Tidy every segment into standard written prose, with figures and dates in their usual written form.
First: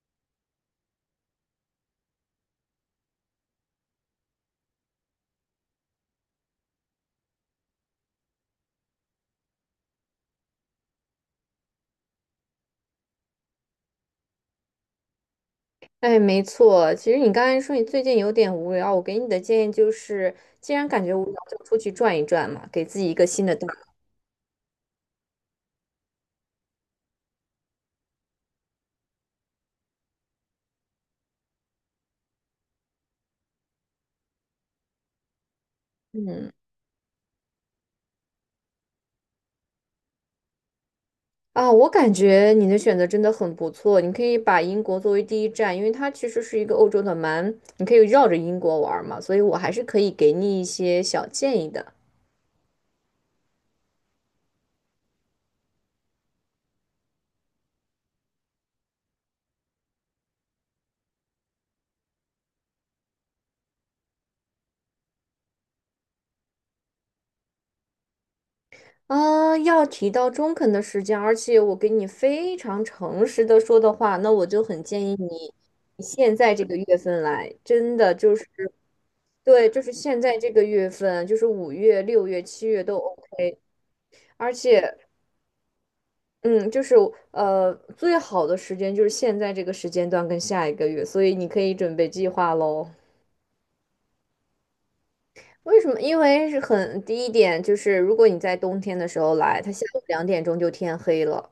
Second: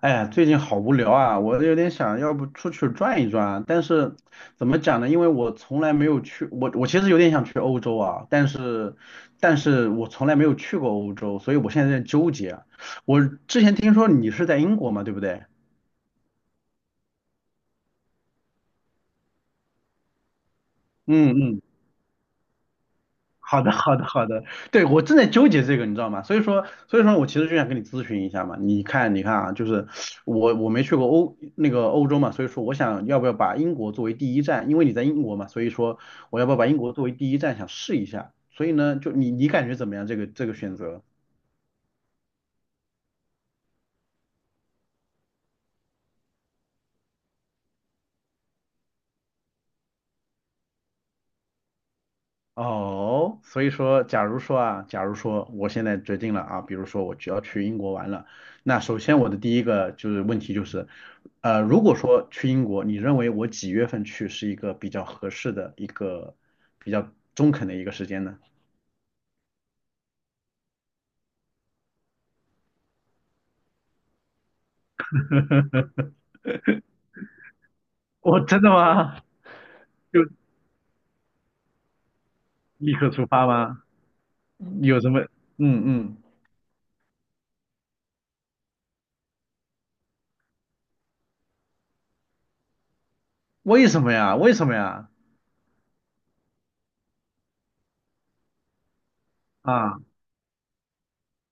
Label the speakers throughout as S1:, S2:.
S1: 哎，最近好无聊啊，我有点想要不出去转一转啊，但是怎么讲呢？因为我从来没有去，我我其实有点想去欧洲啊，但是我从来没有去过欧洲，所以我现在在纠结啊。我之前听说你是在英国嘛，对不对？
S2: 哎，没错。其实你刚才说你最近有点无聊，我给你的建议就是，既然感觉无聊，
S1: 嗯
S2: 就
S1: 嗯。
S2: 出去转一转嘛，给自己一个新的
S1: 好
S2: 大
S1: 的，
S2: 脑
S1: 好的，好的，对，我正在纠结这个，你知道吗？所以说我其实就想跟你咨询一下嘛。你看啊，就是我没去过欧那个欧洲嘛，所以说我想要不要把英国作为第一站，因为你在英国嘛，所以说我要不要把英国作为第一站想试一下。所以呢，就你感觉怎么样？这个选择？
S2: 啊。我感觉你的选择真的很不错，你可以把英国作为第一站，因为它其实是一个欧洲的蛮，你可以绕着英国玩儿嘛，所以我还是可以给你一些小建议的。
S1: 哦，所以说，假如说我现在决定了啊，比如说我只要去英国玩了，那首先我的第一个就是问题就是，如果说去英国，你认为我几月份去是一个比较合适的一个比较中肯的一个时间呢？
S2: 啊，要提到中肯的时间，而且我给你非常诚实的说的话，那我就很建议你现在这个月份来，真的 就
S1: 哦，
S2: 是
S1: 真的吗？
S2: 对，就是现
S1: 就
S2: 在这个月份，就是五月、六月、七月
S1: 立
S2: 都
S1: 刻出发
S2: OK，
S1: 吗？
S2: 而且，
S1: 有什么嗯嗯，
S2: 嗯，就是最好的时间就是现在这个时间段跟下一个月，所以你可以准备计划喽。
S1: 为什么呀？为什么呀？
S2: 为什么？因为是很第一点，就是如果你在冬天的时候来，它下午
S1: 啊
S2: 两点钟就天黑了。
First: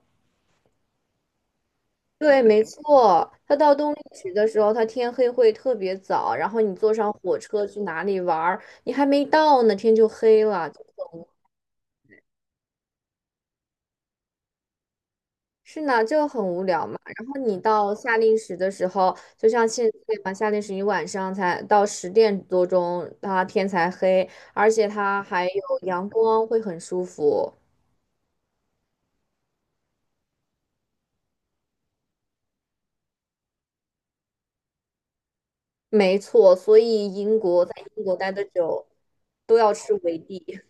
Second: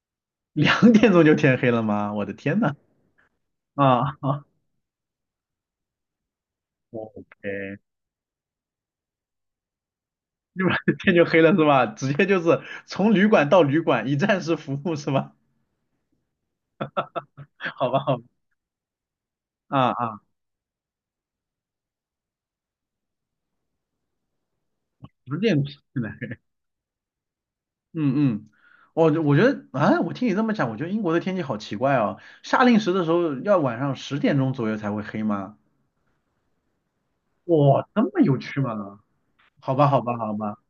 S1: 2点钟就天黑了吗？我的
S2: 对，
S1: 天
S2: 没
S1: 呐
S2: 错，它到冬令
S1: 啊？
S2: 时的 时候，它天黑会特别早，然后你坐上火车去
S1: ，OK，
S2: 哪里玩儿，你还没到呢，天就黑
S1: 立
S2: 了。
S1: 马天就黑了是吧？直接就是从旅馆到旅馆，一站式服务是吧？
S2: 是呢，就很无聊嘛。然后 你
S1: 好
S2: 到
S1: 吧，
S2: 夏
S1: 好吧，
S2: 令时的时候，就像现
S1: 啊
S2: 在
S1: 啊，
S2: 嘛，夏令时你晚上才到十点多钟，它天才黑，而且它
S1: 十
S2: 还有
S1: 点这样
S2: 阳光，会很舒服。
S1: 嗯嗯，我觉得啊，我听你这么讲，我觉得英国的天气好奇怪哦。夏令时的时候要晚上10点钟左右才会黑吗？
S2: 没错，所以英国在
S1: 哇，这
S2: 英国
S1: 么
S2: 待
S1: 有
S2: 的
S1: 趣
S2: 久，
S1: 吗？
S2: 都要
S1: 好吧，
S2: 吃
S1: 好吧，
S2: 维
S1: 好
S2: D。
S1: 吧。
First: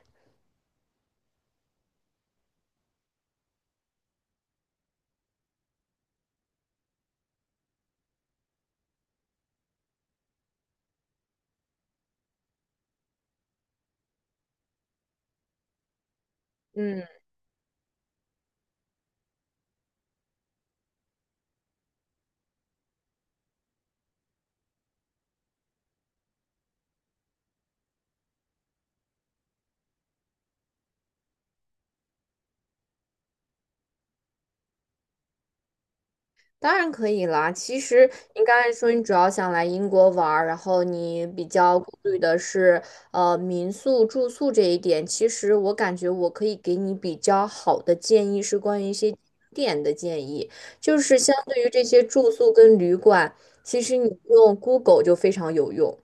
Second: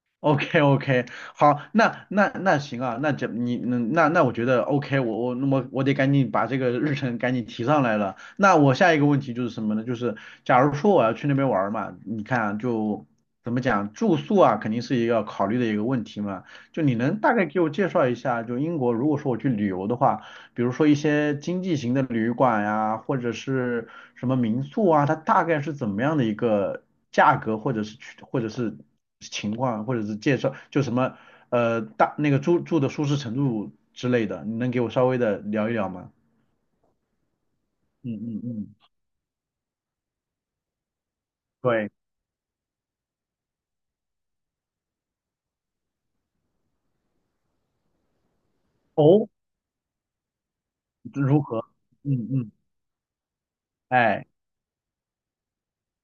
S1: OK OK，好，那行啊，那这你嗯那那我觉得 OK，我那么我得赶紧把这个日程赶紧提上来了。那我下一个问题就是什么呢？就是假如说我要去那边玩儿嘛，你看啊就怎么讲，住宿啊肯定是一个要考虑的一个问题嘛。就你
S2: 嗯。
S1: 能大概给我介绍一下，就英国如果说我去旅游的话，比如说一些经济型的旅馆呀、或者是什么民宿啊，它大概是怎么样的一个价格，或者是情况，或者是介绍，就什么呃大那个住住的舒适程度之类的，你能给我稍微的聊一聊吗？
S2: 当然可以啦。其实
S1: 嗯嗯
S2: 你刚才
S1: 嗯，
S2: 说你主要想来英国玩儿，然后你比较
S1: 对，
S2: 顾虑的是民宿住宿这一点。其实我感觉我可以给你比较好的建议是关于一些景
S1: 哦，
S2: 点的建议，就是相
S1: 如
S2: 对
S1: 何？
S2: 于这些
S1: 嗯
S2: 住
S1: 嗯，
S2: 宿跟旅馆，其实你
S1: 哎
S2: 用 Google 就非常有用。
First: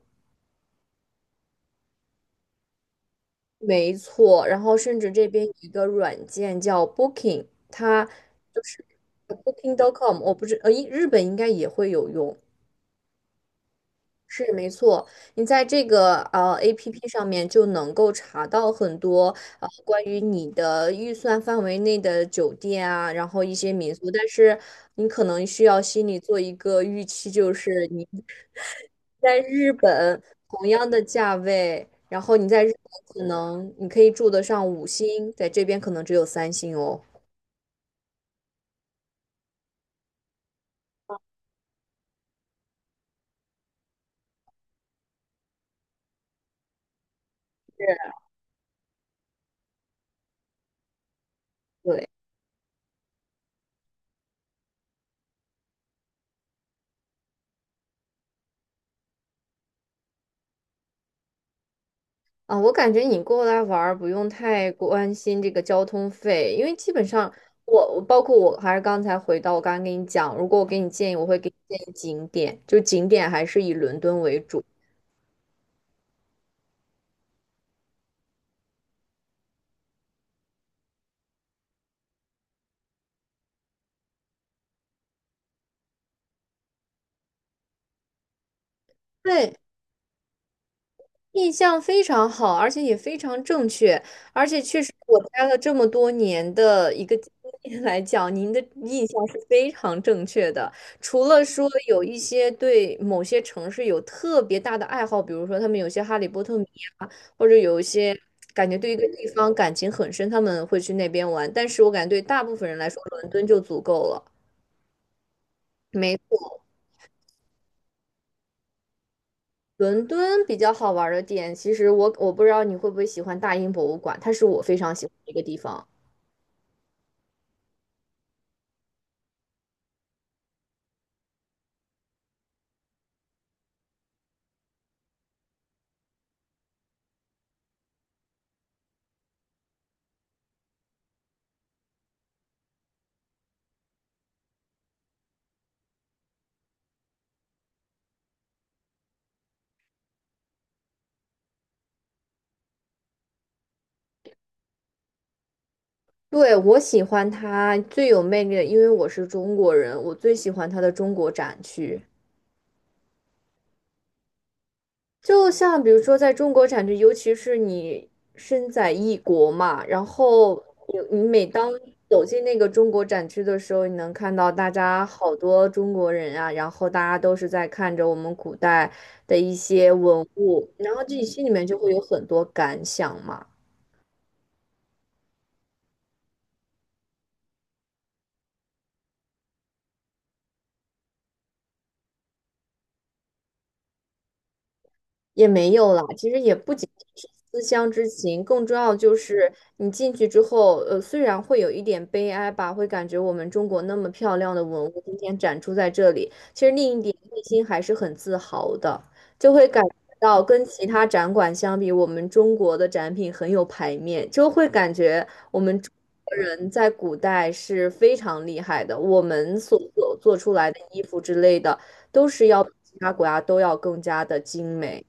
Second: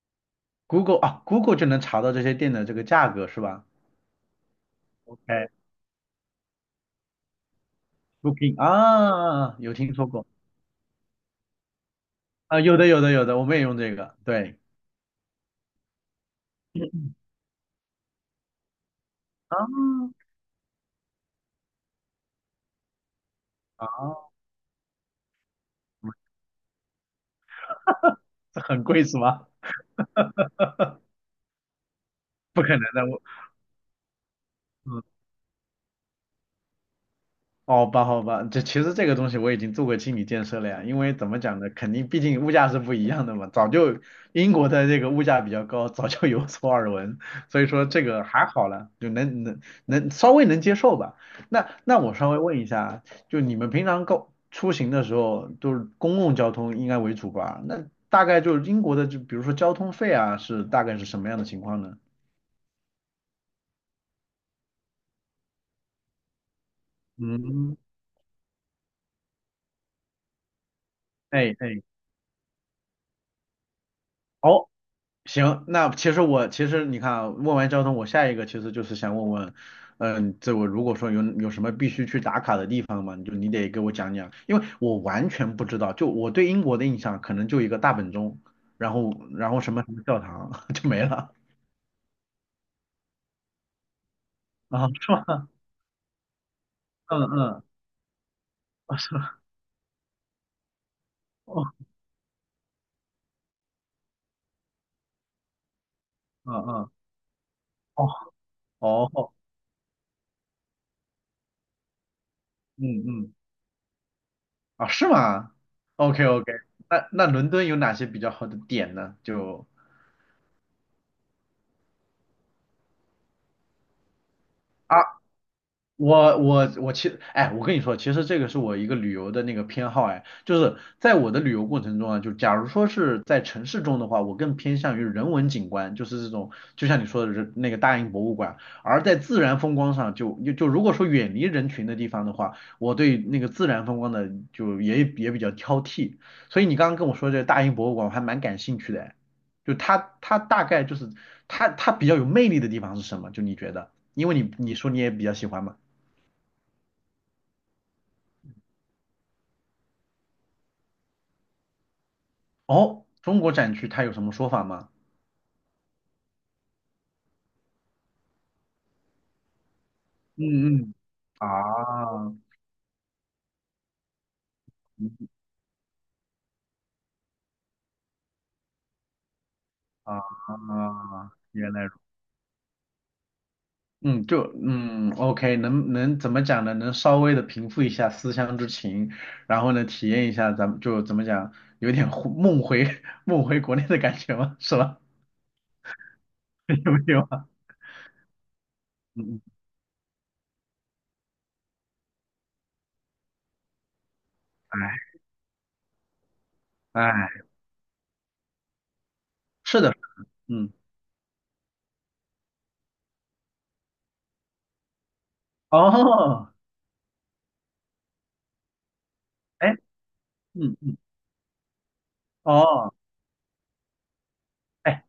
S1: ，Google 啊，Google 就能查到这些店的这个价格是吧
S2: 没错，然后甚至这边有一个软件叫 Booking，它
S1: ？OK，Booking
S2: 就是
S1: 啊，有听说
S2: Booking.com，
S1: 过
S2: 我不知日本应该也会有用。
S1: 啊，有的有的有的，我们也用这个，
S2: 是
S1: 对，
S2: 没错，你在这个APP 上面就能够查到很多
S1: 啊
S2: 关于你的预算范围内的酒店啊，然后一些民宿，
S1: 啊，
S2: 但是你可能需要心里做一个预期，就是你
S1: 这 很贵是
S2: 在
S1: 吗？
S2: 日本同样的价位，然后你在
S1: 不可
S2: 日
S1: 能的，
S2: 本
S1: 我。
S2: 可能你可以住得上五
S1: 嗯。
S2: 星，在这边可能只有三星哦。
S1: 好吧，好吧，这其实这个东西我已经做过心理建设了呀，因为怎么讲呢，肯定毕竟物价是不一样的嘛，早就英国的这个物价比较高，早就有所耳闻，所以说
S2: 是
S1: 这个还好了，就能稍微能接受吧。那
S2: 对。
S1: 我稍微问一下，就你们平常出行的时候都是公共交通应该为主吧？那大概就是英国的，就比如说交通费啊，是大概是什么样的情况呢？
S2: 啊，我感觉你过来玩儿不用太关心这个交通费，因为基本上
S1: 嗯，
S2: 我包括我还是刚才回到我刚刚跟你讲，如果我给你建议，我会给
S1: 哎
S2: 你
S1: 哎，
S2: 建议景点，就景点还是以伦敦为主。
S1: 哦行，那其实你看啊问完交通，我下一个其实就是想问问，嗯，这我如果说有什么必须去打卡的地方嘛，你得给我讲讲，因为我完全不知道，就我对英国的印象可能就一个大本钟，然后然
S2: 对，
S1: 后什么什么教堂 就没了
S2: 印象非常好，而且也非常正确，而且确
S1: 啊，
S2: 实
S1: 是
S2: 我待
S1: 吗？
S2: 了这么多年的一个
S1: 嗯
S2: 经
S1: 嗯，
S2: 验来讲，您的
S1: 啊
S2: 印
S1: 是
S2: 象
S1: 吗？
S2: 是非常正确的。除了说
S1: 哦，
S2: 有一些对某些城市有特别大的爱好，比如说他们有些哈利波
S1: 嗯
S2: 特迷
S1: 嗯，
S2: 啊，或者有一
S1: 哦
S2: 些感觉对一个地
S1: 哦，
S2: 方感情很深，他们会去那边玩。但是我感觉对大部分人来说，
S1: 嗯
S2: 伦
S1: 嗯，
S2: 敦就足够了。
S1: 啊是吗
S2: 没
S1: ？OK OK，
S2: 错，
S1: 那伦敦有哪些比较好的点呢？就
S2: 伦敦比较好玩儿的点，其实我不知道你会不会喜欢大英博物馆，它是我非常喜欢的一个地方。
S1: 我其实，哎，我跟你说，其实这个是我一个旅游的那个偏好，哎，就是在我的旅游过程中啊，就假如说是在城市中的话，我更偏向于人文景观，就是这种，就像你说的人那个大英博物馆，而在自然风光上就如果说远离人群的地方的话，我对那个自然风光的就也比较挑剔，所以你刚刚跟我说这个大英博物馆，我还蛮感兴趣的，哎，就它大概就是它比较有魅力的地方是什么？就你觉得，因为你说你也比较喜欢嘛。
S2: 对，我喜欢它最有魅力的，因为我是中国人，我最喜欢它的中国展区。
S1: 哦，中国展区它有什么说法吗？
S2: 就像比如说，在中国展区，尤其是你身在异国嘛，然后
S1: 嗯嗯
S2: 你每当
S1: 啊
S2: 走进那个中国展区的时候，你能看到大家好多中国人啊，然后大家都是在看着我们古代的一些
S1: 啊，
S2: 文物，然后自己心里面
S1: 原
S2: 就
S1: 来
S2: 会
S1: 如
S2: 有很多感想嘛。
S1: 嗯，就OK，能怎么讲呢？能稍微的平复一下思乡之情，然后呢，体验一下咱们就怎么讲，有点梦回 梦回国内的感觉吗？是吧？
S2: 也没有啦，其实也不 仅
S1: 有
S2: 仅
S1: 没有
S2: 是
S1: 啊？
S2: 思乡之情，更重要就
S1: 嗯嗯，
S2: 是你进去之后，虽然会有一点悲哀吧，会感觉我们中国那么漂亮的文物今天展出在这里，其实另一
S1: 哎
S2: 点
S1: 哎，
S2: 内心还是很自豪的，就会
S1: 是
S2: 感觉
S1: 的，
S2: 到跟
S1: 嗯，
S2: 其他展馆相比，我们中国的展品很有排面，就会感觉我们中国
S1: 哦，
S2: 人在古代是非常厉害的，我们
S1: 哎，
S2: 所做出来
S1: 嗯
S2: 的
S1: 嗯，
S2: 衣服之类的，都是要比
S1: 哦。
S2: 其他国家都要更加的精美。
S1: 哎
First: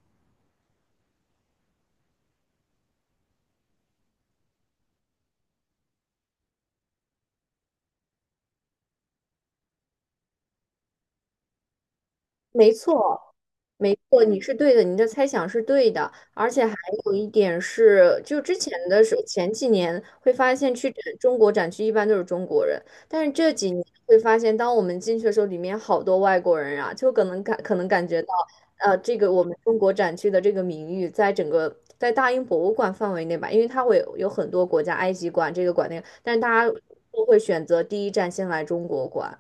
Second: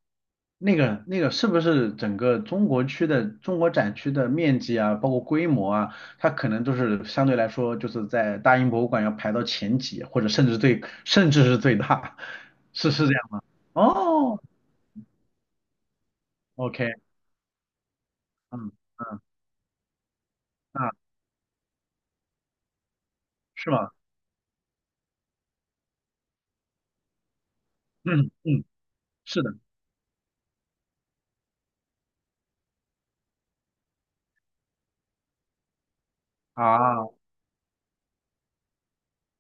S1: 那个是不是整个中国展区的面积啊，包括规模啊，它可能都是相对来说就是在大英博物馆要排到前几，或者甚至是最大，
S2: 没
S1: 是是这
S2: 错，
S1: 样。
S2: 没错，你
S1: 哦
S2: 是对的，你的猜想是对的，而且还
S1: ，OK，
S2: 有一点是，就之
S1: 嗯
S2: 前的时候，
S1: 嗯
S2: 前几年会发现
S1: 啊，
S2: 去展中国展区一般都是中国人，但是这
S1: 是
S2: 几年
S1: 吗？
S2: 会发现，当我们进去的时候，里面好多外国人啊，就可能感觉到，
S1: 嗯嗯，
S2: 这个
S1: 是
S2: 我们
S1: 的
S2: 中国展区的这个名誉，在整个在大英博物馆范围内吧，因为它会有很多国家，埃及馆这个馆那个，但是大家
S1: 啊。
S2: 都会选择第一站先来中国馆。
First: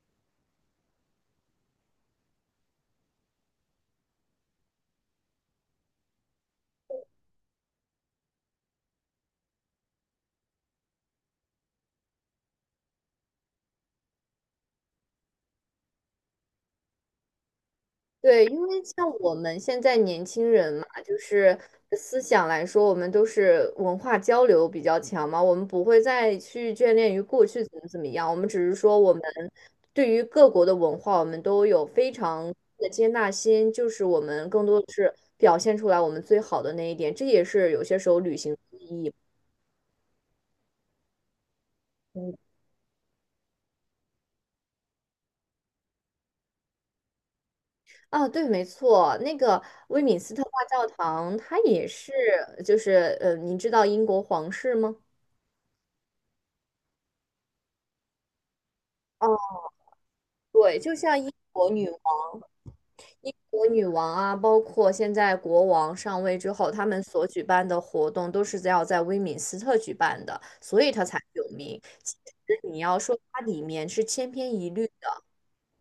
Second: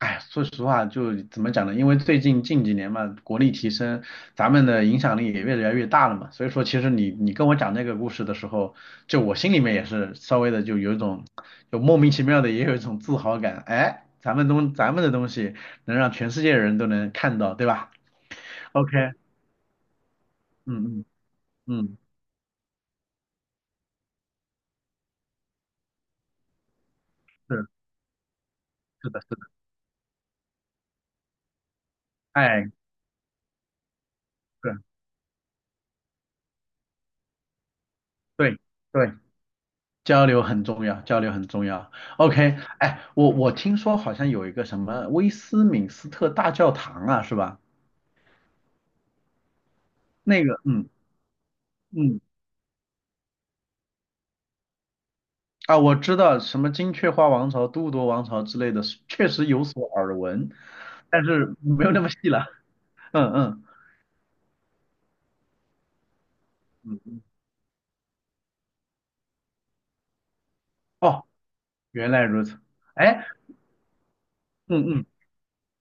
S1: 哎，说实话，就怎么讲呢？因为近几年嘛，国力提升，咱们的影响力也越来越大了嘛。所以说，其实你跟我讲那个故事的时候，就我心里面也是稍微的就有一种，就莫名其妙的也有一种自豪感。哎，咱们的东西能让全世界的人都能看到，对吧
S2: 对，因为
S1: ？OK，
S2: 像我们现在年轻人
S1: 嗯
S2: 嘛，
S1: 嗯
S2: 就是
S1: 嗯，
S2: 思想来说，我们都是文化交流比较强嘛，我们不会再去眷恋于过去
S1: 是
S2: 怎么怎么样，我们只是说
S1: 是
S2: 我们
S1: 的是的，
S2: 对于各国的文化，我们都有非常
S1: 哎，
S2: 的接纳心，就是我们更多
S1: 对
S2: 的是表现出来我们最好的那一点，这也是有些时候旅行的
S1: 对
S2: 意义。
S1: 对。交流很重要，交流很重要。
S2: 嗯
S1: OK，哎，我听说好像有一个什么威斯敏斯特大教堂啊，是吧？
S2: 啊，对，没错，那个威敏斯特
S1: 那个，
S2: 大教
S1: 嗯
S2: 堂，它也是，
S1: 嗯，
S2: 就是，您知道英国皇室吗？
S1: 啊，我知道什么金雀花王朝、都铎王朝之类的，确实有所耳闻，
S2: 对，就像
S1: 但
S2: 英
S1: 是
S2: 国
S1: 没
S2: 女
S1: 有
S2: 王、
S1: 那么细了。嗯
S2: 英
S1: 嗯
S2: 国女王啊，包括现在国王上位之后，他
S1: 嗯，
S2: 们所举办的活动都是在要在威敏斯特举办的，所以它才
S1: 哦，
S2: 有名。
S1: 原
S2: 其
S1: 来如此。
S2: 实你要说
S1: 哎，
S2: 它里面是千篇一律
S1: 嗯嗯
S2: 的，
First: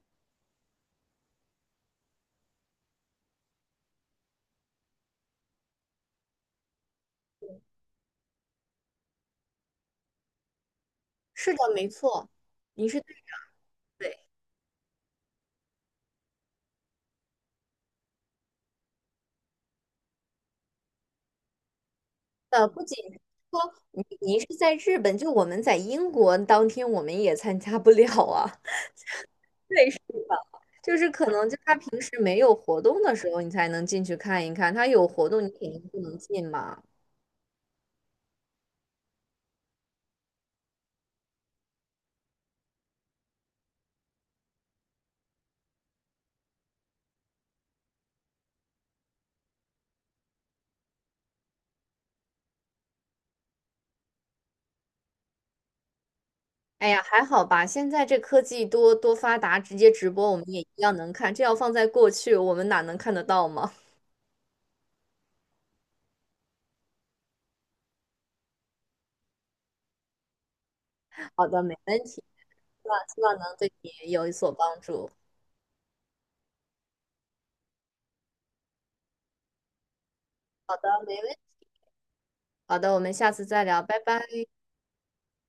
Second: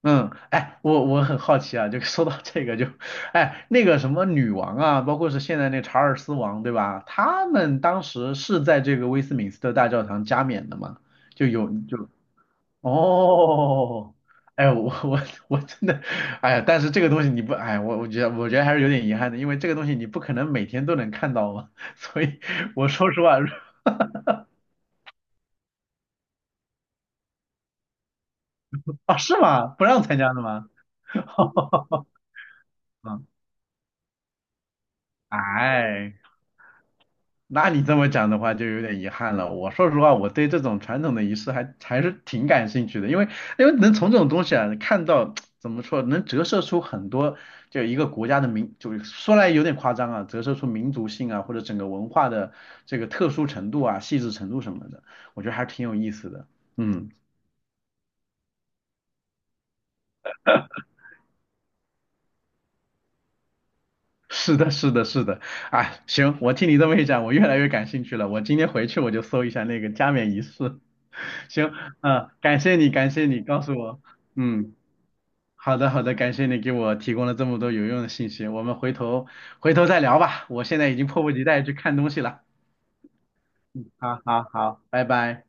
S1: 嗯，哎，我很好奇啊，就 说到这个就，哎，那个什么女王啊，包括是现在那查尔斯王，对吧？他们当时是在这个威斯敏斯特大教堂加冕的嘛？就
S2: 是的，
S1: 有
S2: 没
S1: 就
S2: 错，你是对
S1: 哦，
S2: 对
S1: 哎，我真的，哎呀，但是这个东西你不，哎，我觉得还是有点遗憾的，因为这个东西你不可能每天都能看到嘛，所以
S2: 的。不
S1: 我
S2: 仅
S1: 说
S2: 是
S1: 实话，
S2: 说 你，您是在日本，就我们在英国当天我们也参加不了啊。
S1: 啊，是 吗？不
S2: 对，是
S1: 让参加
S2: 的。
S1: 的吗？
S2: 就是可能就他平 时没有活动的
S1: 嗯，
S2: 时候，你才能进去看一看。他有活动，你肯定不
S1: 哎。
S2: 能进嘛。
S1: 那你这么讲的话，就有点遗憾了。我说实话，我对这种传统的仪式还是挺感兴趣的，因为能从这种东西啊看到 怎么说，能折射出很多就一个国家的民，就是说来有点夸张啊，折射出民族性啊或者整个文化的这个特殊程度啊、细致程度什么的，我觉得还挺有意思的。
S2: 哎呀，
S1: 嗯，
S2: 还好吧，现在这科技多多发达，直接直播我们也一样能看。这要放在过去，我们哪能看得到吗？
S1: 是的，是的，是的。啊，行，我听你这么一讲，我越来越感兴趣了。我今天回去我就搜一下那个加冕仪式。
S2: 好的，
S1: 行，
S2: 没问题。
S1: 嗯、感谢
S2: 希
S1: 你，
S2: 望
S1: 感
S2: 希
S1: 谢
S2: 望
S1: 你
S2: 能
S1: 告
S2: 对
S1: 诉我。
S2: 你有所
S1: 嗯。
S2: 帮助。
S1: 好的，好的，感谢你给我提供了这么多有用的信息，我们回头再聊吧，我
S2: 好
S1: 现
S2: 的，
S1: 在已经
S2: 没
S1: 迫不
S2: 问题。
S1: 及待去看东西了。
S2: 好的，我们下次再聊，拜
S1: 好好
S2: 拜。
S1: 好，拜拜。